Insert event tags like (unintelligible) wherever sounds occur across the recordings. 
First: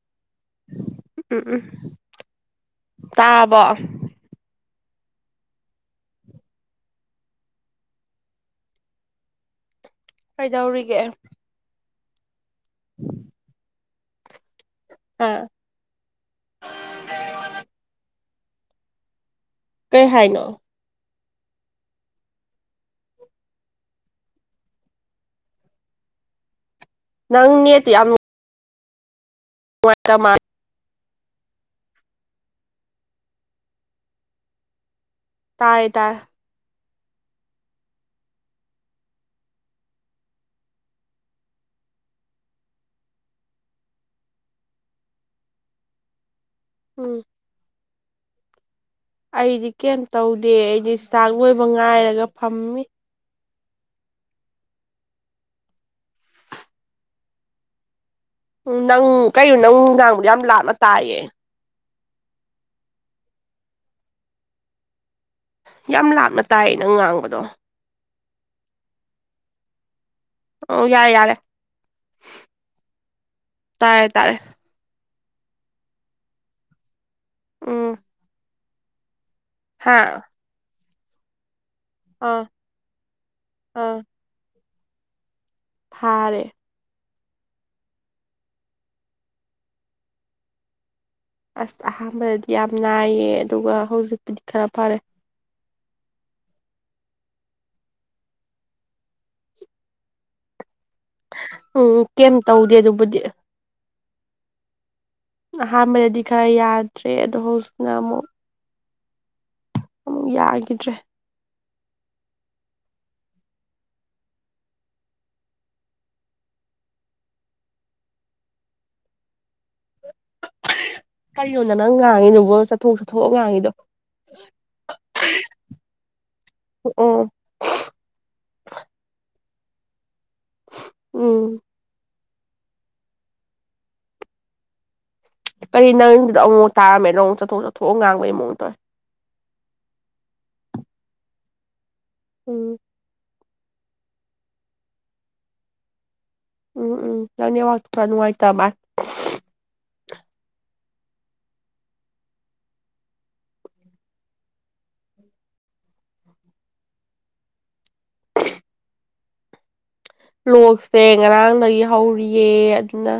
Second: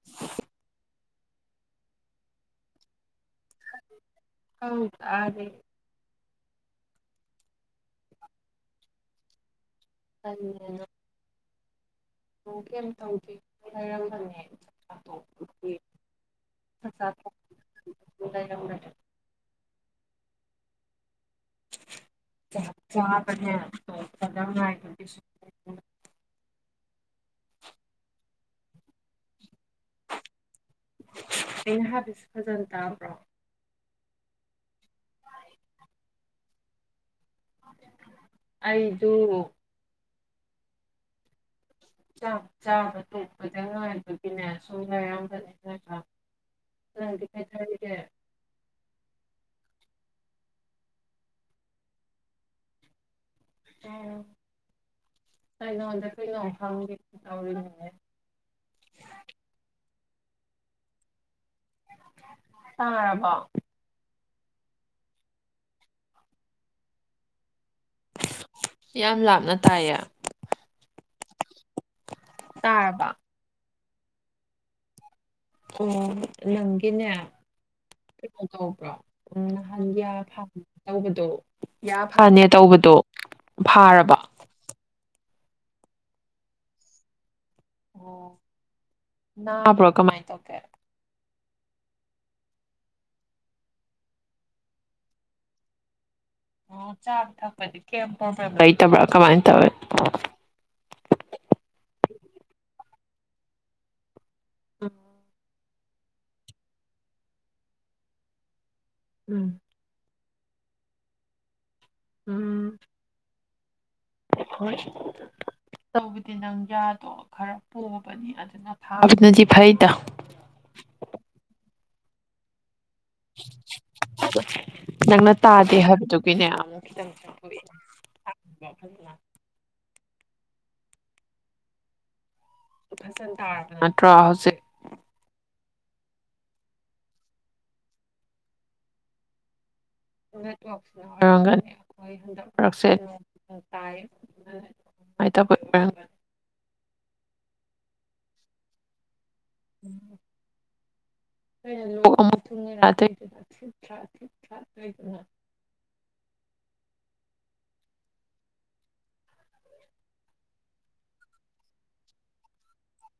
(unintelligible) ꯎꯝ ꯎꯝ ꯇꯥꯕ ꯍꯗ ꯑꯗꯨꯗꯦ ꯀꯩꯗꯧꯔꯤꯒꯦ ꯊ ꯍꯔꯝ ꯑꯥ ꯅ ꯀꯩ ꯍꯥꯏꯅꯣ ꯆ ꯆꯥꯄꯅꯤꯙꯅ ꯍꯥꯏ ꯅꯪ ꯅꯦꯇ ꯌꯥꯝ ꯋꯥ ꯃꯥ ꯑꯩꯅ ꯍꯥꯄꯤꯁꯨ ꯐꯖꯅ ꯇꯥꯕ꯭ꯔꯣ ꯇꯥꯏ ꯇꯥꯏ ꯑꯩꯗꯨ ꯆꯥꯕ ꯇꯣꯛꯄꯗ ꯉꯥꯏꯕꯒꯤꯅꯦ ꯁꯣꯝꯅꯌꯥꯝꯕ ꯂꯩꯗ꯭ꯔꯥ ꯑ ꯎꯝ ꯀꯩꯒ ꯑꯩꯗꯤ ꯀꯔꯤꯝ ꯇꯧꯗꯦ ꯑꯩꯗꯤ ꯆꯥꯛ ꯂꯣꯏꯕ ꯉꯥꯏꯔꯒ ꯐꯝꯃꯤ ꯑꯣ ꯑꯩꯉꯣꯟꯗ ꯀ ꯅꯣꯡ ꯐꯪꯒꯦ ꯇꯧꯔꯤꯅꯦꯅꯦ ꯎ ꯅꯪ ꯀꯩꯅꯣ ꯅꯪ ꯅꯡꯕꯨ ꯌꯥꯝ ꯂꯥꯞꯅ ꯇꯥꯏꯌꯦ ꯇꯥꯔꯝꯕ ꯌꯥꯝ ꯂꯥꯞꯅ ꯇꯥꯏ ꯅꯪ ꯉꯥꯡꯕꯗꯣ ꯌꯥꯝ ꯂꯥꯞꯅ ꯇꯥꯏꯌꯦ ꯑꯣ ꯌꯥꯔꯦ ꯌꯥꯔꯦ ꯇꯥꯕ ꯇꯥꯔꯦ ꯇꯥꯔꯦ ꯑꯣ ꯅꯪꯒꯤꯅꯦ ꯎꯝ ꯀꯩꯅꯣ ꯇꯧꯕ꯭ꯔꯣ ꯎ ꯍꯥ ꯅꯍꯥꯟꯒꯌꯥ ꯐꯥ ꯇꯧꯕꯗꯣ ꯌꯥ ꯑꯥ ꯐꯅꯦ ꯇꯧꯕꯗꯣ ꯐꯥꯔꯕ ꯊꯥꯔꯦ ꯑꯣ ꯅꯕꯔꯣ ꯀꯃꯥꯏ ꯇꯧꯒꯦ ꯑꯁ ꯑꯍꯥꯟꯕꯗꯗꯤ ꯌꯥꯝ ꯅꯥꯏꯌꯦ ꯑꯗꯨꯒ ꯍꯧꯖꯤꯛꯄꯨꯗꯤ ꯈꯔ ꯐꯔꯦ ꯑꯣ ꯆꯥꯕ ꯊꯛꯄꯗꯤ ꯀꯌꯦꯝ ꯄ꯭ꯔꯣꯕ꯭ꯂꯦꯝ ꯂꯩꯇꯕ꯭ꯔꯥ ꯀꯃꯥꯏꯟ ꯇꯧꯋꯤ ꯑꯣ ꯀꯩꯝ ꯇꯧꯗꯦ ꯑꯗꯨꯕꯨꯗꯤ (unintelligible) ꯑꯍꯥꯟꯕꯗꯗꯤ ꯈꯔ ꯌꯥꯗ꯭ꯔꯦ ꯑꯗꯣ ꯍꯧꯖꯤꯛꯅ ꯑꯃꯨꯛ ꯎꯝ ꯑꯃꯨꯛ ꯌꯥꯒꯤꯗ꯭ꯔꯦ ꯎꯝ꯫ ꯍꯣꯏ ꯇꯧꯕꯗꯤ ꯅꯪ ꯌꯥꯗꯣ ꯈꯔ ꯄꯣꯕꯅꯤ ꯅ ꯊꯥꯕꯅꯗꯤ ꯐꯩꯗ ꯀꯔꯤꯅꯣꯗ ꯅꯪ ꯉꯥꯡꯉꯤꯅꯕꯣ ꯆꯠꯊꯣꯛ ꯆꯠꯊꯣꯛꯑꯒ ꯉꯥꯡꯉꯤꯗꯣ ꯅꯪꯅ ꯇꯥꯗꯦ ꯍꯥꯏꯕꯗꯨꯒꯤꯅꯦ ꯑꯃꯨꯛ ꯑꯣ ꯈꯤꯇꯪꯪ ꯋꯥ ꯐꯖꯂ ꯎꯝ ꯆ ꯊꯗꯅꯠꯇ꯭ꯔ ꯎꯆ ꯀꯔꯤ ꯅꯪꯗꯨꯗ ꯑꯃꯨꯛ ꯇꯥꯔꯃꯦꯅ ꯑꯃꯨꯛ ꯆꯠꯣꯛ ꯆꯠꯊꯣꯛꯒ ꯉꯥꯡꯕꯒꯤ ꯃꯑꯣꯡꯗꯧꯦ ꯑꯣꯏꯔꯝꯒꯅꯤ ꯑꯩꯈꯣꯏ ꯎꯝ ꯍꯟꯗꯔꯛꯁꯦ ꯇꯥꯏ ꯃꯥꯏ (unintelligible) ꯎꯝ ꯎꯝ ꯅꯪ ꯅꯦꯠꯋ꯭ꯥꯛ ꯈꯔꯥ ꯅꯨꯡꯉꯥꯏꯇꯃꯥ (inaudible) (unintelligible) ꯂꯣꯛꯁꯦ ꯉꯔꯥꯡꯗꯒꯤ ꯍꯧꯔꯤꯌꯦ ꯑꯗꯨꯅ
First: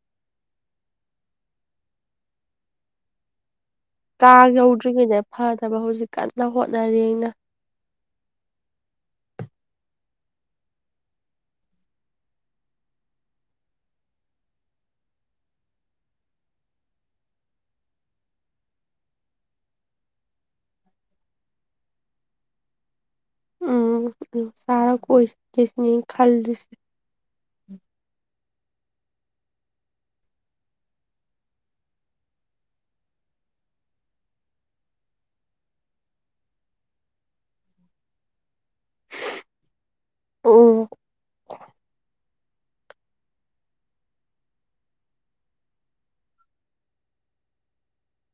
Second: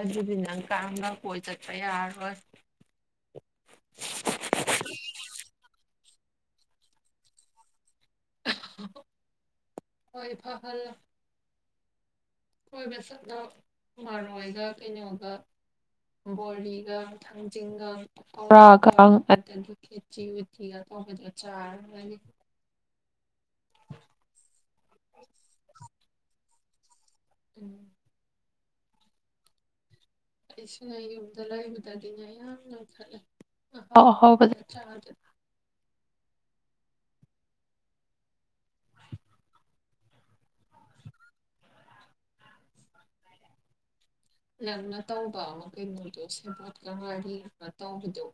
ꯑꯗꯨꯗꯤ ꯅꯪ ꯀꯥꯡꯒ ꯀꯣꯏ ꯆꯠꯄ ꯌꯥꯔꯣꯏ ꯀꯥꯡ ꯌꯧꯗ꯭ꯔꯤꯉꯩꯗ ꯐꯅꯕ ꯍꯧꯖꯤꯛ ꯀꯟꯅ ꯍꯣꯠꯅꯔꯤ ꯑꯩꯅꯥ ꯍꯣꯏ (unintelligible) ꯀꯣꯏꯕ ꯆꯠꯅ ꯃꯔꯔꯣꯏꯒ ꯀꯩꯅꯣꯒ꯫ ꯕꯣꯔꯤꯒ ꯊꯥꯡꯖꯤꯡꯒ ꯄꯥꯀꯧꯔꯒꯥꯡ ꯑꯗꯒꯤ (unintelligible) ꯎꯝ (unintelligible) ꯎꯝ ꯑꯩꯁꯤꯅ ꯌꯨꯝꯗ ꯂꯩꯕꯗꯒꯤꯅꯦ ꯌꯥꯝ ꯅꯣꯏꯈꯥꯠꯂꯦ ꯑꯍꯥꯎ ꯑꯍꯥꯎꯕ ꯆꯥꯕꯗ ꯎꯝ (inaudible) ꯅꯪꯅ ꯇꯧꯕ ꯑꯃ ꯀꯩꯅꯣꯗꯣ ꯁꯦꯕꯣꯠꯀ ꯉꯔꯤ ꯇꯧꯕꯗꯣ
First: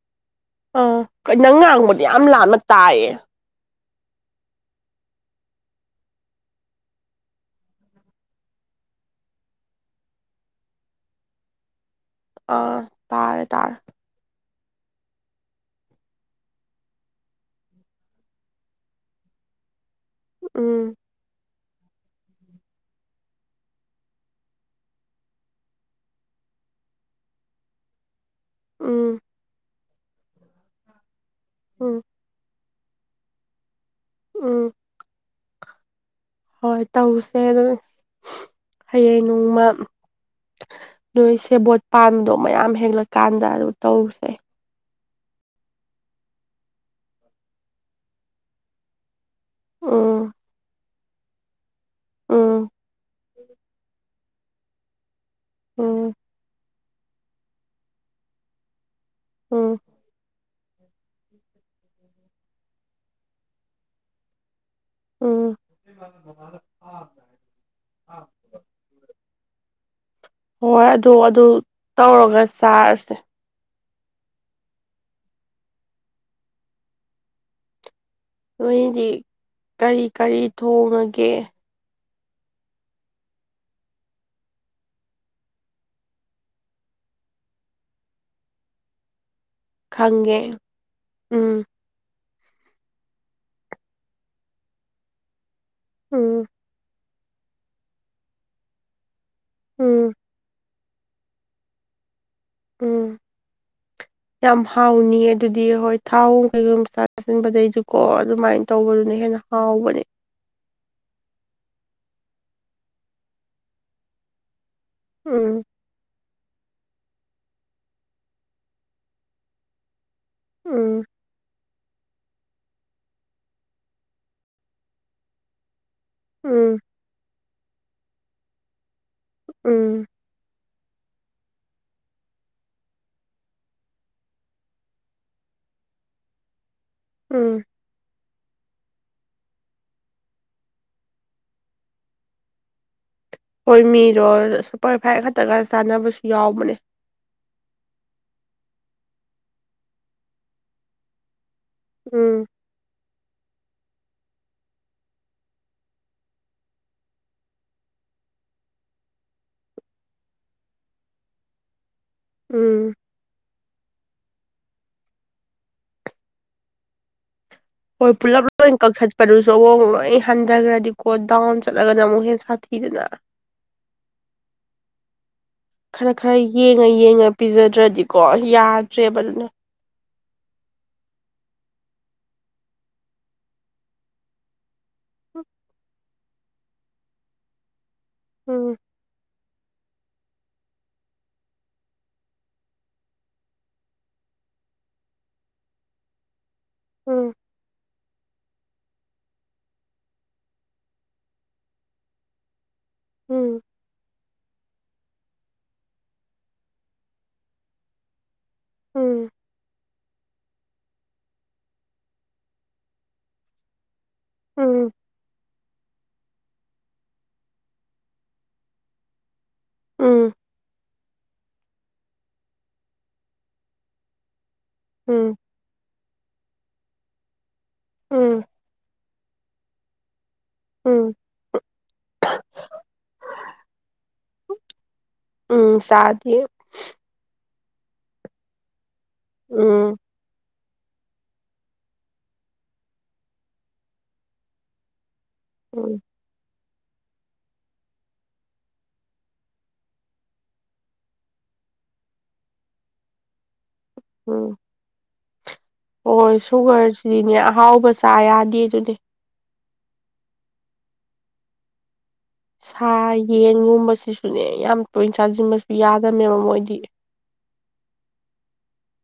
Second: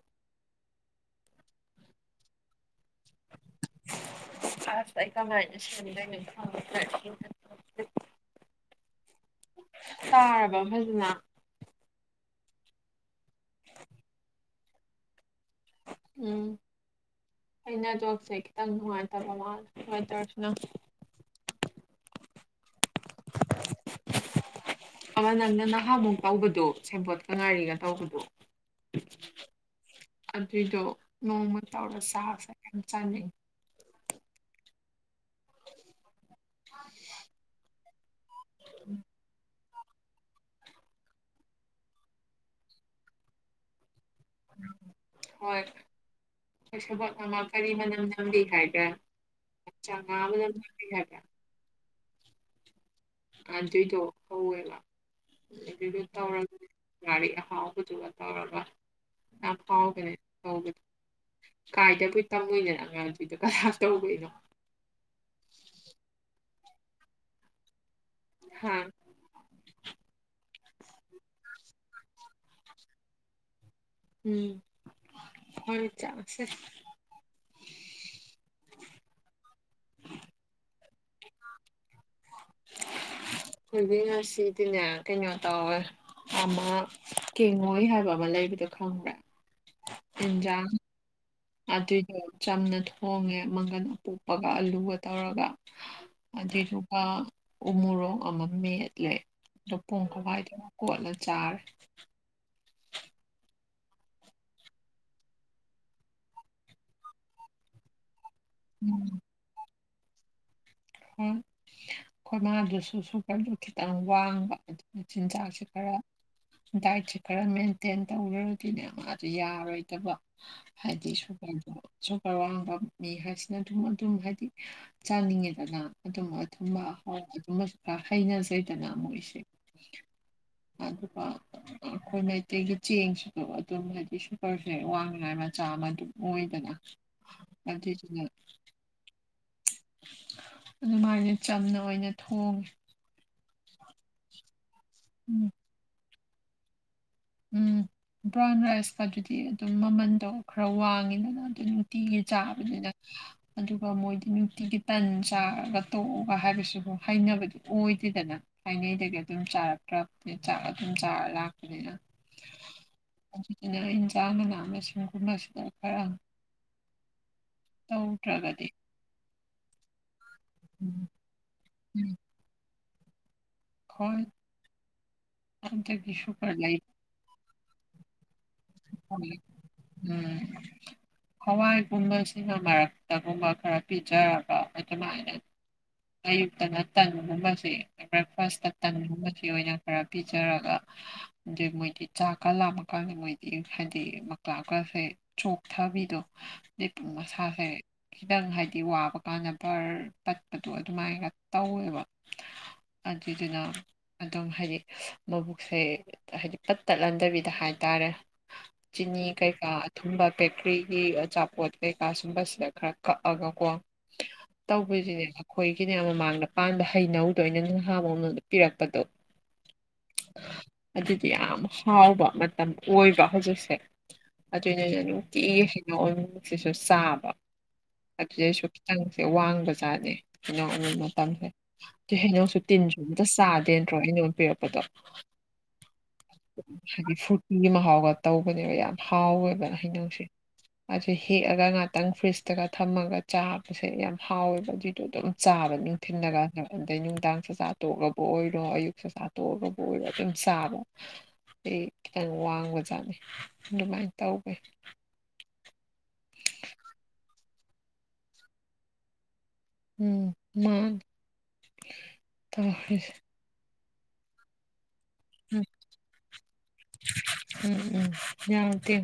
ꯑꯥ ꯀꯩ ꯅꯪ ꯉꯥꯡꯕꯗꯤ ꯌꯥꯝ ꯂꯥꯞꯅ ꯇꯥꯏꯌꯦ (inaudible) (unintelligible) ꯇꯥꯔꯕ ꯐꯖꯅ ꯑꯥ ꯇꯥꯔꯦ ꯇꯥꯔꯦ ꯎꯝ ꯑꯩꯅ ꯖꯣꯕꯁꯦ ꯈꯤꯇꯪ ꯅꯨꯡꯉꯥꯏꯇꯕ ꯃꯥꯜ ꯍꯥꯏ ꯇꯔꯦ (inaudible) ꯎꯝ ꯑꯃ ꯅꯪꯅ ꯅꯍꯥꯃꯨꯛ ꯇꯧꯕꯗꯣ ꯁꯦꯟꯕꯣꯠꯀ ꯉꯥꯏꯔꯤꯒ ꯇꯧꯕꯗꯣ ꯎꯝ ꯑꯗꯨꯏꯗꯣ ꯅꯣꯡꯃ ꯎꯝ ꯇꯧꯔ ꯆꯁꯦ ꯌꯥꯝ ꯆꯥꯅꯤꯡꯉꯤ ꯎꯝ ꯍꯣꯏ ꯇꯧꯁꯦ ꯑꯗꯨꯝ ꯍꯌꯦꯡ ꯅꯣꯡꯃ ꯅꯣꯏ ꯁꯦꯕꯣꯠ ꯄꯥꯟꯕꯗꯣ ꯃꯌꯥꯝ ꯍꯦꯜꯂꯛꯀꯥꯟꯗ ꯑꯗꯨ ꯇꯧꯁꯦ ꯍꯣꯏ꯫ ꯈꯣꯏ ꯁꯦꯕꯣꯠ ꯑꯃꯥ ꯀꯔꯤ ꯃꯅꯝ ꯅꯝꯕꯤ ꯍꯥꯏꯕ꯭ꯔꯥ ꯆꯉꯥ ꯎꯝ ꯃꯅꯝ ꯅꯝꯕꯤ ꯍꯥꯏꯕ꯭ꯔꯥ ꯝ ꯑꯗꯨꯏꯗꯣ ꯍꯧꯋꯦꯕ ꯑꯗꯨꯗꯨ ꯎꯝ ꯇꯧꯔꯒꯅꯦ ꯒꯥꯒ ꯍꯥꯎꯕꯗꯨ ꯑꯕ ꯌꯥꯝ ꯎꯝ ꯐꯥꯎꯅꯦ (inaudible) ꯇꯧꯕꯗ ꯀꯥꯏꯗꯕꯨ ꯇꯝꯃꯣꯏꯅꯣ ꯑꯉꯥꯡꯁꯤꯡꯗꯣ ꯀꯅꯥ ꯇꯧꯕꯤꯔꯤꯅꯣ ꯎꯥꯝ ꯍꯥ ꯍꯣꯏ ꯑꯗꯨ ꯑꯗꯨ ꯇꯧꯔꯒ ꯆꯥꯔꯁꯦ ꯎꯝ ꯍꯣꯏ ꯆꯁꯦ ꯅꯣꯏꯗꯤ ꯀꯔꯤ ꯀꯔꯤ ꯊꯣꯡꯉꯒꯦ ꯑꯈꯣꯢꯗꯤꯅꯦ ꯉꯁꯤꯗꯤꯅꯦ ꯀꯩꯅꯣ ꯇꯧꯔꯦ ꯑꯃ ꯀꯦꯡꯉꯣꯏ ꯍꯥꯏꯕ ꯑꯃ ꯂꯩꯕꯗꯣ ꯈꯪꯕ꯭ꯔꯥ ꯈꯪꯉꯦ ꯎꯝ ꯑꯗꯨꯏꯗꯣ ꯆꯝꯅ ꯊꯣꯡꯉꯦ ꯃꯪꯒꯟ ꯑꯄꯣꯛꯄꯒ ꯑꯂꯨꯒ ꯇꯧꯔꯒ ꯎꯝ ꯑꯗꯨꯏꯗꯨꯒ ꯎꯃꯣꯔꯣꯛ ꯑꯃꯒ ꯃꯦꯠꯂꯦ ꯑꯗꯣ ꯄꯣꯡ ꯎꯝ ꯍꯥꯋꯥꯏꯗꯨꯒ ꯀꯣꯠꯂ ꯆꯥꯔꯦ ꯎꯝ ꯌꯥꯝ ꯍꯥꯎꯅꯤ ꯑꯗꯨꯗꯤ ꯍꯣꯏ ꯊꯥꯎ ꯀꯩꯒꯨꯝ ꯆꯥꯁꯤꯟꯕꯗꯩꯁꯨꯀꯣ ꯑꯗꯨꯃꯥꯏꯅ ꯇꯧꯕꯗꯨꯅ ꯍꯦꯟꯅ ꯍꯥꯎꯕꯅꯦ ꯍꯣꯏ ꯑꯩꯈꯣꯏ ꯃꯥꯗꯨꯁꯨ ꯁꯨꯝ ꯈꯤꯇꯪ ꯋꯥꯡꯕ ꯆꯤꯟꯖꯥꯛꯁꯦ ꯎꯝ ꯈꯔꯥ ꯗꯥꯏꯠꯁꯤ ꯈꯔ ꯃꯦꯟꯇꯦꯟ ꯇꯧꯔꯗꯤꯅꯦ ꯃꯥꯁꯨ ꯌꯥꯔꯣꯏꯗꯕ ꯎꯝ ꯍꯥꯏꯗꯤ ꯁꯨꯃꯥꯢ ꯇꯧꯕ ꯁꯨꯀ꯭ꯔ ꯋꯥꯡꯕ ꯃꯤ ꯍꯥꯏꯁꯤꯅ ꯑꯗꯨꯝ ꯑꯗꯨꯝ ꯍꯥꯏꯗꯤ ꯆꯥꯅꯤꯡꯉꯦꯗꯅ ꯑꯗꯨꯝꯕ ꯎꯝ ꯑꯊꯨꯝꯕ ꯑꯗꯨꯝꯕꯁꯨ ꯀꯌꯥ ꯍꯩꯅꯗꯦꯗꯅ ꯃꯣꯏꯁꯦ ꯎꯝ ꯑꯗꯨꯀ ꯑꯩꯈꯣꯏ ꯃꯩꯇꯩꯒꯤ ꯆꯦꯡꯁꯨ ꯑꯗꯨꯝ ꯍꯥꯏꯗꯤ ꯁꯨꯀꯔꯁꯦ ꯋꯥꯡꯅꯤꯉꯥꯏ ꯃꯆꯥ ꯑꯃ ꯑꯗꯨꯝ ꯑꯣꯏꯗꯅ ꯎꯝ ꯑꯗꯨꯢꯗꯨꯅ ꯑꯗꯨꯃꯥꯏꯅ ꯆꯝꯅ ꯑꯣꯏꯅ ꯊꯣꯡꯉꯦ ꯍꯣꯏ ꯃꯤꯗꯣ ꯁꯨꯄꯔ ꯐꯥꯏꯚ ꯈꯛꯇꯒ ꯆꯥꯟꯅꯕꯁꯨ ꯌꯥꯎꯕꯅꯦ ꯎꯝ ꯕ꯭ꯔꯥꯎꯟ ꯔꯥꯏꯁꯀ ꯑꯗꯨꯗꯤ ꯑꯗꯨꯝ ꯃꯃꯟꯗꯣ ꯈꯔ ꯋꯥꯡꯉꯤꯗꯅ ꯑꯗꯨꯝ ꯅꯨꯡꯇꯤꯒꯤ ꯎꯝ ꯆꯥꯕꯅꯤꯅ ꯑꯗꯨꯒ ꯃꯣꯏꯗꯤ ꯅꯨꯡꯇꯤꯒꯤ ꯇꯟ ꯆꯥꯔꯒ ꯇꯣꯛꯑꯒ ꯍꯥꯏꯕꯁꯤꯕꯨ ꯍꯥꯢꯅꯕꯗꯤ ꯑꯣꯏꯗꯦꯗꯅ ꯊꯥꯏꯅꯩꯗꯒꯤ ꯑꯗꯨꯝ ꯆꯥꯔꯛꯇ꯭ꯔꯕꯅꯤꯅ ꯆꯥꯛ ꯑꯗꯨꯝ ꯆꯥꯔ ꯂꯥꯛꯄꯅꯤꯅ ꯎꯝ ꯑꯗꯨꯗꯨꯅ ꯏꯟꯖꯥꯡ ꯃꯅꯥ ꯃꯁꯤꯡꯒꯨꯝꯕꯁꯤꯗ ꯈꯔ ꯍꯣꯏ ꯄꯨꯂꯞ ꯂꯣꯏ ꯀꯛꯊꯠꯄꯗꯨꯁꯨ ꯑꯃꯨꯛ ꯂꯣꯏ ꯍꯟꯊꯈ꯭ꯔꯗꯤ ꯀꯣ ꯗꯥꯎꯟ ꯆꯠꯂꯒꯅ ꯑꯃꯨꯛ ꯍꯦꯟꯅ ꯁꯥꯊꯤ ꯏꯗꯅ (inaudible) ꯍꯣꯏ ꯈꯔ ꯈꯔ ꯌꯦꯡꯉ ꯌꯦꯡꯉ ꯄꯤꯖꯗ꯭ꯔꯗꯤꯀꯣ ꯌꯥꯗ꯭ꯔꯦꯕ ꯑꯗꯨꯅ ꯎꯝ ꯍꯋꯥꯏꯒꯨꯝꯕꯁꯤꯅ ꯃꯔꯛꯇ ꯒꯨꯝꯕ ꯈꯔ ꯄꯤꯖꯔꯒ ꯑꯗꯨꯃꯥꯏꯅ ꯑꯌꯨꯛꯇꯅ ꯇꯟꯒꯨꯝꯕꯁꯤ ꯕ꯭ꯔꯦꯛꯐꯥꯁꯇ ꯎꯝ ꯇꯟꯒꯨꯝꯕꯁꯤ ꯑꯣꯏꯅ ꯈꯔ ꯄꯤꯖꯔꯒ ꯑꯗꯩ ꯃꯣꯏꯗꯤ ꯆꯥꯛꯀ ꯂꯥꯃ ꯀꯥꯟꯗ ꯃꯣꯏꯗꯤ ꯍꯥꯏꯗꯤ ꯃꯥꯀ꯭ꯔꯥꯞꯒꯁꯦ ꯆꯣꯛꯊꯕꯤꯗꯣ ꯑꯗꯩ ꯎꯝ ꯃꯁꯥꯁꯦ ꯈꯤꯇꯪ ꯍꯥꯏꯗꯤ ꯋꯥꯕ ꯀꯥꯟꯗ ꯕꯔ ꯑꯗꯨ ꯑꯗꯨꯃꯥꯏꯒ ꯇꯧꯋꯦꯕ ꯑꯗꯨꯗꯨꯅ ꯎꯝ ꯑꯗꯨꯝ ꯍꯥꯏꯗꯤ ꯃꯕꯨꯛꯁꯦ ꯍꯥꯏꯗꯤ ꯄꯥꯠ ꯇꯠꯍꯥꯟꯗꯕꯤꯗ ꯍꯥꯏꯇꯥꯔꯦ ꯆꯤꯅꯤ ꯎꯝ ꯀꯩꯀꯥ ꯊꯨꯝꯕ ꯕꯦꯀꯔꯤꯒꯤ ꯑꯆꯥꯄꯣꯠ ꯀꯩꯀꯥ ꯁꯨꯝꯕꯁꯤꯗ ꯈꯔ ꯀꯛꯑꯒꯀꯣ ꯎꯝ ꯇꯧꯕꯤꯖꯨꯂꯥꯁꯟ ꯑꯩꯈꯣꯏꯒꯤꯅꯦ ꯃꯃꯥꯡꯗ ꯄꯥꯟꯕ ꯍꯩꯅꯧꯗꯣ ꯑꯩꯅꯥꯃꯨꯛ ꯍꯦꯛꯂ ꯅꯪꯉꯣꯟꯗ ꯄꯤꯔꯛꯄꯗꯣ ꯎꯝ ꯑꯗꯨꯗꯤ ꯌꯥꯝ ꯍꯥꯎꯕ ꯃꯇꯝ ꯑꯣꯏꯕ ꯍꯧꯖꯤꯛꯁꯦ ꯑꯗꯨꯏꯅꯅꯦ ꯎꯝ ꯅꯨꯡꯇꯤꯒꯤꯁꯤꯅꯣ ꯑꯣꯏꯕꯅꯦ ꯊꯤꯁꯨ ꯆꯕꯥ ꯎꯝ ꯑꯗꯨꯗꯩꯁꯨ ꯈꯤꯇꯪ ꯁꯦ ꯋꯥꯡꯕꯆꯥꯗꯦ ꯏꯅꯥꯎꯒꯤ ꯎꯝ ꯃꯇꯝꯁꯦ ꯇꯩ ꯍꯩꯅꯧꯁꯨ ꯇꯤꯟꯁꯨ ꯑꯝꯇ ꯆꯥꯗꯦ ꯅꯠꯇ꯭ꯔꯣ ꯍꯩꯅꯧ ꯄꯤꯔꯛꯄꯗꯣ ꯎꯝ ꯆꯥꯗꯦ ꯍꯥꯏꯗꯤ ꯐꯨꯔꯇꯤ ꯃꯍꯥꯎꯒ ꯇꯧꯕꯅꯦꯕ ꯌꯥꯝ ꯍꯥꯎꯋꯦꯕ ꯎꯝ ꯍꯩꯅꯧꯁꯦ ꯑꯗꯨ ꯍꯦꯛꯑꯒ ꯉꯥꯛꯇꯪ ꯐ꯭ꯔꯤꯖꯇꯒ ꯊꯝꯃꯒ ꯆꯥꯕꯁꯦ ꯌꯥꯝ ꯍꯥꯎꯋꯦꯕ ꯑꯗꯨꯏꯗꯣ ꯑꯗꯨꯝ ꯆꯥꯕ ꯎꯝ ꯅꯨꯡꯊꯤꯜꯗꯒ ꯑꯗꯩ ꯅꯨꯡꯗꯥꯡ ꯆꯥꯛꯆꯥ ꯇꯣꯛꯂꯕꯨ ꯑꯣꯏꯔꯣ ꯑꯌꯨꯛ ꯆꯥꯛꯆꯥ ꯇꯣꯛꯑꯒꯕꯨ ꯑꯣꯏꯔꯣ ꯑꯗꯨꯝ ꯆꯥꯕ ꯑꯩ ꯈꯤꯇꯪ ꯋꯥꯡꯕꯖꯥꯠꯅꯤ ꯑꯗꯨꯃꯥꯏꯅ ꯇꯧꯈꯦ ꯎꯝ ꯍꯣꯏ ꯁꯨꯒꯔꯁꯤꯗꯤꯅꯦ ꯑꯍꯥꯎꯕ ꯆꯥ ꯌꯥꯗꯦ ꯗꯨꯅꯦ ꯎꯝ ꯃꯥꯅꯦ ꯁꯥ ꯌꯦꯟꯒꯨꯝꯕꯁꯤꯁꯨꯅꯦ ꯌꯥꯝ ꯇꯣꯏꯅ ꯆꯥꯁꯤꯟꯕꯁꯨ ꯌꯥꯗꯝꯅꯦꯕ ꯃꯣꯏꯗꯤ ꯎꯝ ꯎꯝ ꯌꯥꯎꯇꯦ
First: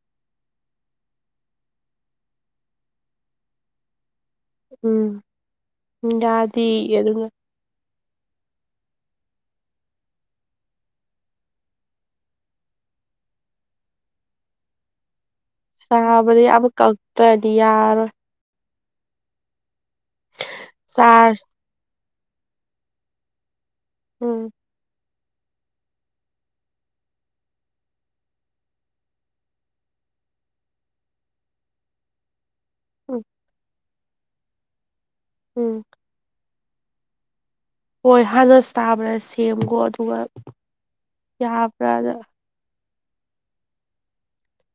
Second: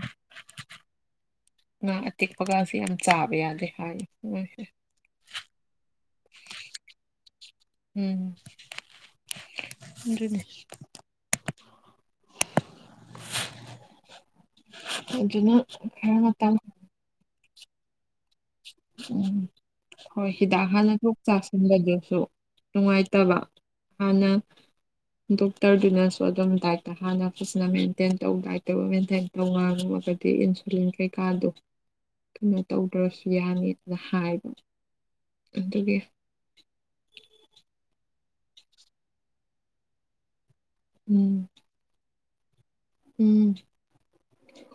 ꯉꯥ ꯑꯇꯦꯛꯄꯒꯁꯤ ꯌꯥꯝ ꯆꯥꯕ ꯌꯥꯗꯦ ꯍꯥꯏꯕꯅꯦ ꯃꯣꯢꯁꯦ ꯎꯝ ꯎꯝ ꯌꯥꯗꯤꯔꯦ ꯑꯗꯨꯅ ꯎꯝ ꯗꯨꯅꯦ ꯑꯗꯨꯅꯦ ꯁꯥꯕꯗꯤ ꯌꯥꯕ ꯀꯛꯇ꯭ꯔꯗꯤ ꯌꯥꯔꯣꯏ ꯎꯝ ꯍꯣꯏ ꯍꯤꯗꯥꯛ ꯍꯥꯟꯅ ꯀꯣꯛ ꯆꯥꯔ ꯆꯥꯁꯤꯟꯕꯗꯨꯁꯨ ꯅꯨꯡꯉꯥꯏꯇꯕ ꯍꯥꯟꯅ ꯎꯝ ꯗꯣꯛꯇꯔꯗꯨꯅꯁꯨ ꯑꯗꯨꯝ ꯗꯥꯏꯠꯇ ꯍꯥꯟꯅ ꯐꯖꯅ ꯃꯦꯟꯇꯦꯟ ꯇꯧ ꯗꯥꯏꯠꯇꯧ ꯃꯦꯟꯇꯦꯟ ꯇꯣꯉꯥꯟꯕ ꯃꯊꯛꯀꯤ ꯏꯟꯁꯨꯂꯤꯟ ꯀꯩꯀꯥꯗꯣ ꯀꯩꯅꯣ ꯎꯝ ꯇꯧꯗ꯭ꯔꯁꯨ ꯌꯥꯅꯤꯗꯅ ꯍꯥꯏꯕ ꯎꯝ ꯑꯗꯨꯒꯤ ꯍꯣꯏ ꯍꯥꯟꯅ ꯁꯇꯥꯕ꯭ꯔꯥ ꯁꯦꯝꯈꯣ ꯑꯗꯨꯒ ꯌꯥꯕ꯭ꯔꯥꯅ ꯎꯝ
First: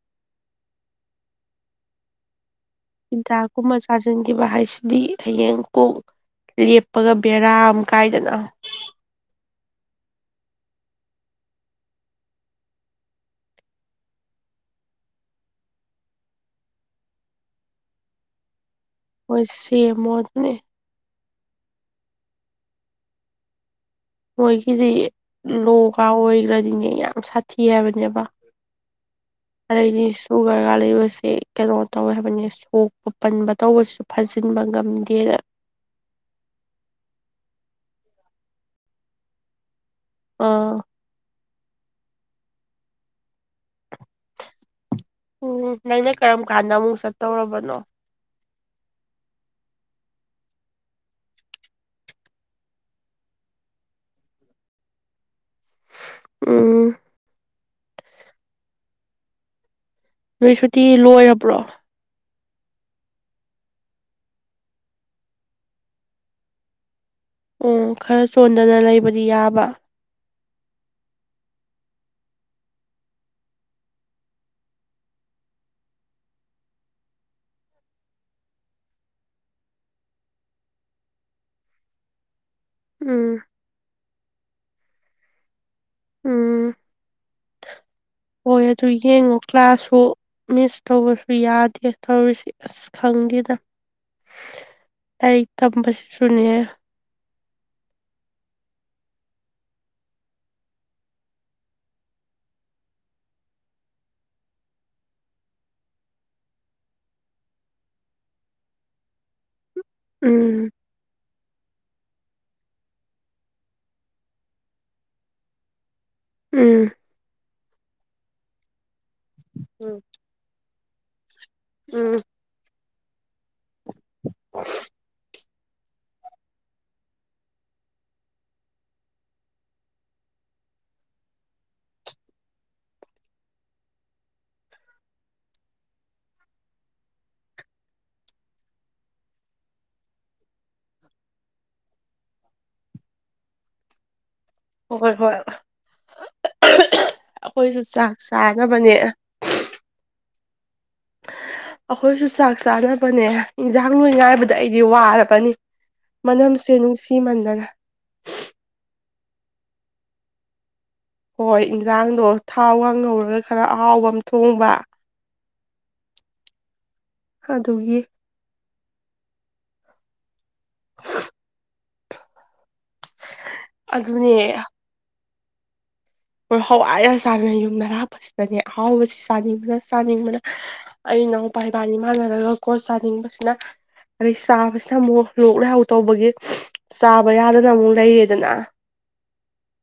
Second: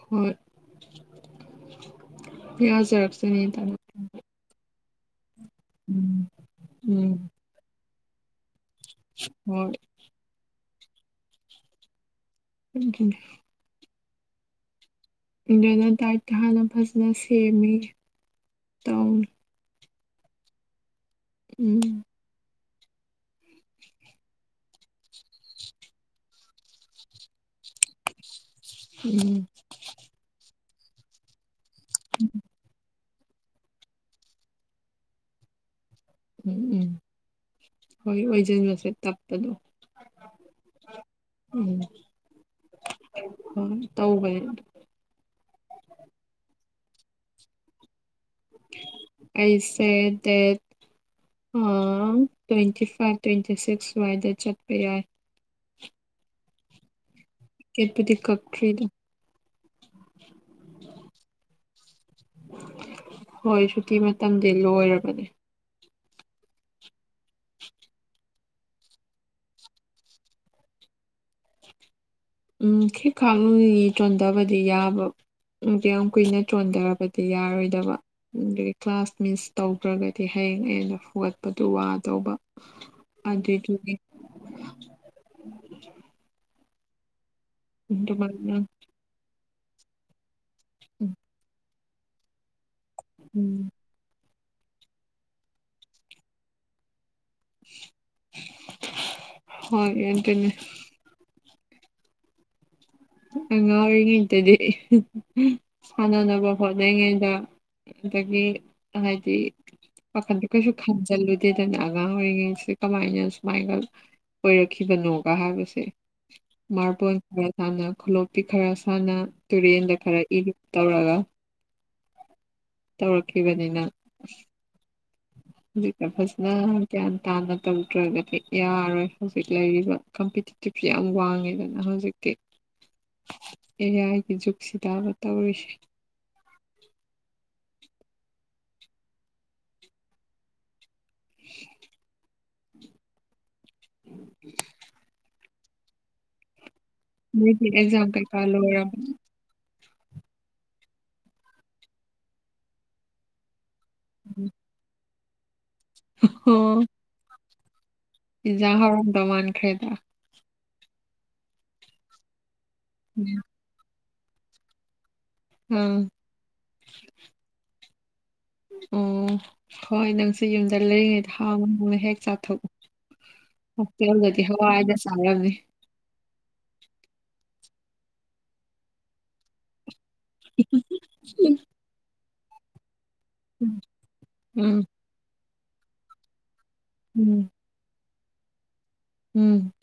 ꯍꯣꯏ (unintelligible) ꯍꯤꯗꯥꯛ ꯀꯨꯝꯕ ꯆꯥꯁꯤꯟꯈꯤꯕ ꯍꯥꯏꯁꯤꯗꯤ ꯍꯌꯦꯡ ꯀꯣꯛ ꯂꯦꯞꯄꯒ ꯕꯦꯔꯥꯅꯤ ꯀꯥꯏꯗꯅꯣ ꯎꯝ ꯎꯈꯤꯅꯤ ꯏꯟꯗꯔꯅꯦꯠ ꯗꯥꯏꯠꯇ ꯍꯥꯟꯅ ꯐꯖꯅ ꯁꯦꯝꯃꯦ ꯇꯧ ꯍꯣꯏ ꯁꯦꯃꯣ ꯑꯗꯨꯅꯦ ꯎꯝ ꯃꯣꯏꯒꯤꯗꯤ ꯂꯣꯒꯥꯎ ꯑꯣꯏꯈ꯭ꯔꯗꯤꯅꯦ ꯌꯥꯝ ꯁꯥꯊꯤ ꯍꯥꯏꯕꯅꯦꯕ ꯎꯝ ꯑꯗꯩꯗꯤ ꯁꯨꯒꯔꯒ ꯂꯩꯕꯁꯦ ꯀꯩꯅꯣ ꯇꯧꯋꯦ ꯍꯥꯏꯕꯅꯤ ꯁꯣꯛ ꯑꯣꯄꯟꯕ ꯇꯧꯕꯁꯨ ꯐꯥꯖꯤꯟꯕ ꯉꯝꯗꯦꯗ ꯎꯝ ꯎꯝ ꯍꯣꯏ ꯑꯣꯏꯁꯤꯟꯕꯁꯦ ꯇꯞꯄꯅꯦ ꯑꯥ ꯎꯝ ꯎꯝ ꯇꯧ ꯀꯩꯅꯣ ꯎꯝ ꯅꯪꯅ ꯀꯔꯝ ꯀꯥꯟꯗ ꯑꯃꯨꯛ ꯆꯠꯇꯧꯔꯕꯅꯣ ꯑꯩꯁꯦ ꯗꯦꯠ ꯎꯝ ꯇ꯭ꯋꯦꯟꯇꯤ ꯐꯥꯏꯚ ꯇ꯭ꯋꯦꯟꯇꯤ ꯁꯤꯛꯁ ꯋꯥꯏꯗ ꯆꯠꯄ ꯌꯥꯏ ꯎꯝ ꯀꯦꯠꯄꯗꯤ ꯀꯄꯇꯔꯦꯗ ꯅꯣꯏ ꯁꯨꯇꯤ ꯂꯣꯏꯔꯕ꯭ꯔꯣ ꯍꯣꯏ ꯁꯨꯇꯤ ꯃꯇꯝꯗꯤ ꯂꯣꯏꯔꯕꯅꯦ ꯑꯣ ꯈꯔ ꯆꯣꯟꯗꯅ ꯂꯩꯕꯗꯤ ꯌꯥꯕ ꯎꯝ ꯈꯤꯛ ꯈꯥꯛ ꯉ ꯆꯣꯟꯊꯕꯗꯤ ꯌꯥꯕ ꯎ ꯌꯥꯝ ꯀꯨꯏꯅ ꯆꯣꯟꯊꯔꯕꯗꯤ ꯌꯥꯔꯣꯏꯗꯕ ꯑꯗꯨꯗꯒꯤ ꯀ꯭ꯂꯥꯁ ꯃꯤꯟꯁ ꯇꯧꯗ꯭ꯔꯒꯗꯤ ꯍꯌꯦꯡ ꯑꯩꯅ ꯐꯨꯒꯠꯄꯗꯨ ꯋꯥꯗꯧꯕ ꯎꯝ ꯑꯗꯨꯏꯗꯨꯒꯤ ꯎꯝ ꯍꯣꯏ ꯑꯗꯨ ꯌꯦꯡꯉꯣ ꯀ꯭ꯂꯥꯁꯨ ꯃꯤꯁ ꯇꯧꯕꯁꯨ ꯌꯥꯗꯦ ꯇꯧꯔꯤꯁꯤ ꯑꯁ ꯈꯪꯗꯦꯗ ꯂꯥꯏꯔꯤꯛ ꯇꯝꯕꯁꯤꯁꯨꯅꯦ ꯍꯣꯏ ꯌꯦꯟꯇꯅꯦ ꯑꯉꯥ ꯑꯣꯏꯔꯤꯉꯩꯗꯗꯤ ꯁꯥꯟꯅꯅꯕ ꯍꯣꯠꯅꯩꯉꯩꯗ ꯑꯗꯒꯤ ꯍꯥꯏꯗꯤ ꯋꯥꯥꯈꯟꯗ ꯎꯝ ꯀꯩꯁꯨ ꯈꯟꯖꯜꯂꯨꯗꯔ꯭ꯗꯤꯅꯦ ꯑꯉꯥꯡ ꯑꯣꯏꯔꯤꯉꯩꯁꯦ ꯀꯃꯥꯏꯅ ꯁꯨꯃꯥꯏꯒ ꯑꯣꯏꯔꯛꯈꯤꯕꯅꯣꯒ ꯍꯥꯏꯕꯁꯦ ꯎꯝ ꯃꯥꯔꯕꯣꯟ ꯈꯔ ꯁꯅ ꯈꯨꯂꯣꯞꯄꯤ ꯈꯔ ꯁꯅ ꯇꯨꯔꯦꯟꯗ ꯎꯝ ꯈꯔ ꯏꯔꯨꯞ ꯇꯧ꯭ꯔꯒ ꯎꯝ ꯇꯧꯔꯛꯈꯤꯕꯅꯤꯅꯪ UNINTELLIGIBLE ꯍꯧꯖꯤꯛꯇ ꯐꯖꯅ ꯒ꯭ꯌꯥꯟ ꯇꯥꯅ ꯇꯧꯗ꯭ꯔꯒꯗꯤ ꯌꯥꯔꯣꯏ ꯍꯧꯖꯤꯛ ꯂꯩꯔꯤꯕ ꯀꯝ ꯇꯤꯞꯤ ꯌꯥꯝ ꯋꯥꯡꯉꯦꯗꯅ ꯍꯧꯖꯤꯛꯇꯤ ꯑꯦ ꯌꯥꯏꯒꯤ ꯖꯨꯛꯁꯤꯗ ꯑꯃ ꯇꯧꯔꯤꯁꯦ ꯍꯣꯏ ꯍꯣꯏ ꯑꯩꯈꯣꯏꯁꯨ ꯆꯥꯛ ꯆꯥꯅꯕꯅꯦ ꯑꯩꯈꯣꯏꯁꯨ ꯆꯥꯛ ꯆꯥꯅꯕꯅꯦ ꯏꯟꯁꯥꯡ ꯅꯣꯏ ꯉꯥꯏꯕꯗ ꯑꯩꯗꯤ ꯋꯥꯔꯕꯅꯤ ꯃꯅꯝꯁꯦ ꯅꯨꯡꯁꯤꯃꯟꯗꯅ ꯏꯟꯓꯪ ꯍꯔꯥꯝꯗꯧ ꯃꯥꯟꯈ꯭ꯔꯦꯗ ꯍꯣꯏ ꯏꯟꯖꯥꯡꯗꯣ ꯊꯥꯎ ꯋꯥꯡꯅꯧꯔꯒ ꯈꯔ ꯑꯍꯥꯎꯕ ꯑꯃ ꯊꯣꯡꯕ ꯎꯝ ꯑꯗꯨꯒꯤ ꯑꯣ ꯍꯣꯏ ꯅꯪꯁꯨꯦ ꯌꯨꯝꯗ ꯂꯩꯔꯤꯉꯩꯗ ꯍꯥꯎꯅ ꯍꯣꯡꯅ ꯍꯦꯛ ꯆꯥꯊꯣꯛꯎ ꯍꯦꯇꯩꯜꯗꯗꯤ ꯑꯗꯨꯅꯦ ꯍꯋꯥꯏ ꯗ ꯆꯥꯔꯝꯅꯤ ꯍꯣꯏ ꯍꯋꯥꯏꯔ ꯆꯥꯟꯅꯩ ꯌꯨꯝ ꯑꯔꯥꯄꯁꯤꯗꯅꯦ ꯑꯍꯥꯎꯕꯁꯤ ꯆꯥꯅꯤꯡꯕꯅ ꯆꯥꯅꯤꯡꯕꯗ ꯑꯩ ꯏꯅꯥꯎꯄꯥ ꯏꯕꯥꯅꯤꯃꯥꯟꯅꯔꯒ ꯀꯣꯠ ꯆꯥꯅꯤꯡꯕꯁ ꯑꯗꯩ ꯆꯥꯕꯁꯦ ꯑꯃꯨꯛ ꯂꯣꯛ ꯂꯍꯥꯎ ꯇꯧꯕꯒꯤ ꯆꯥꯕ ꯌꯥꯗꯅ ꯑꯃꯨꯛ ꯂꯩꯔꯦꯗꯅ ꯎꯝ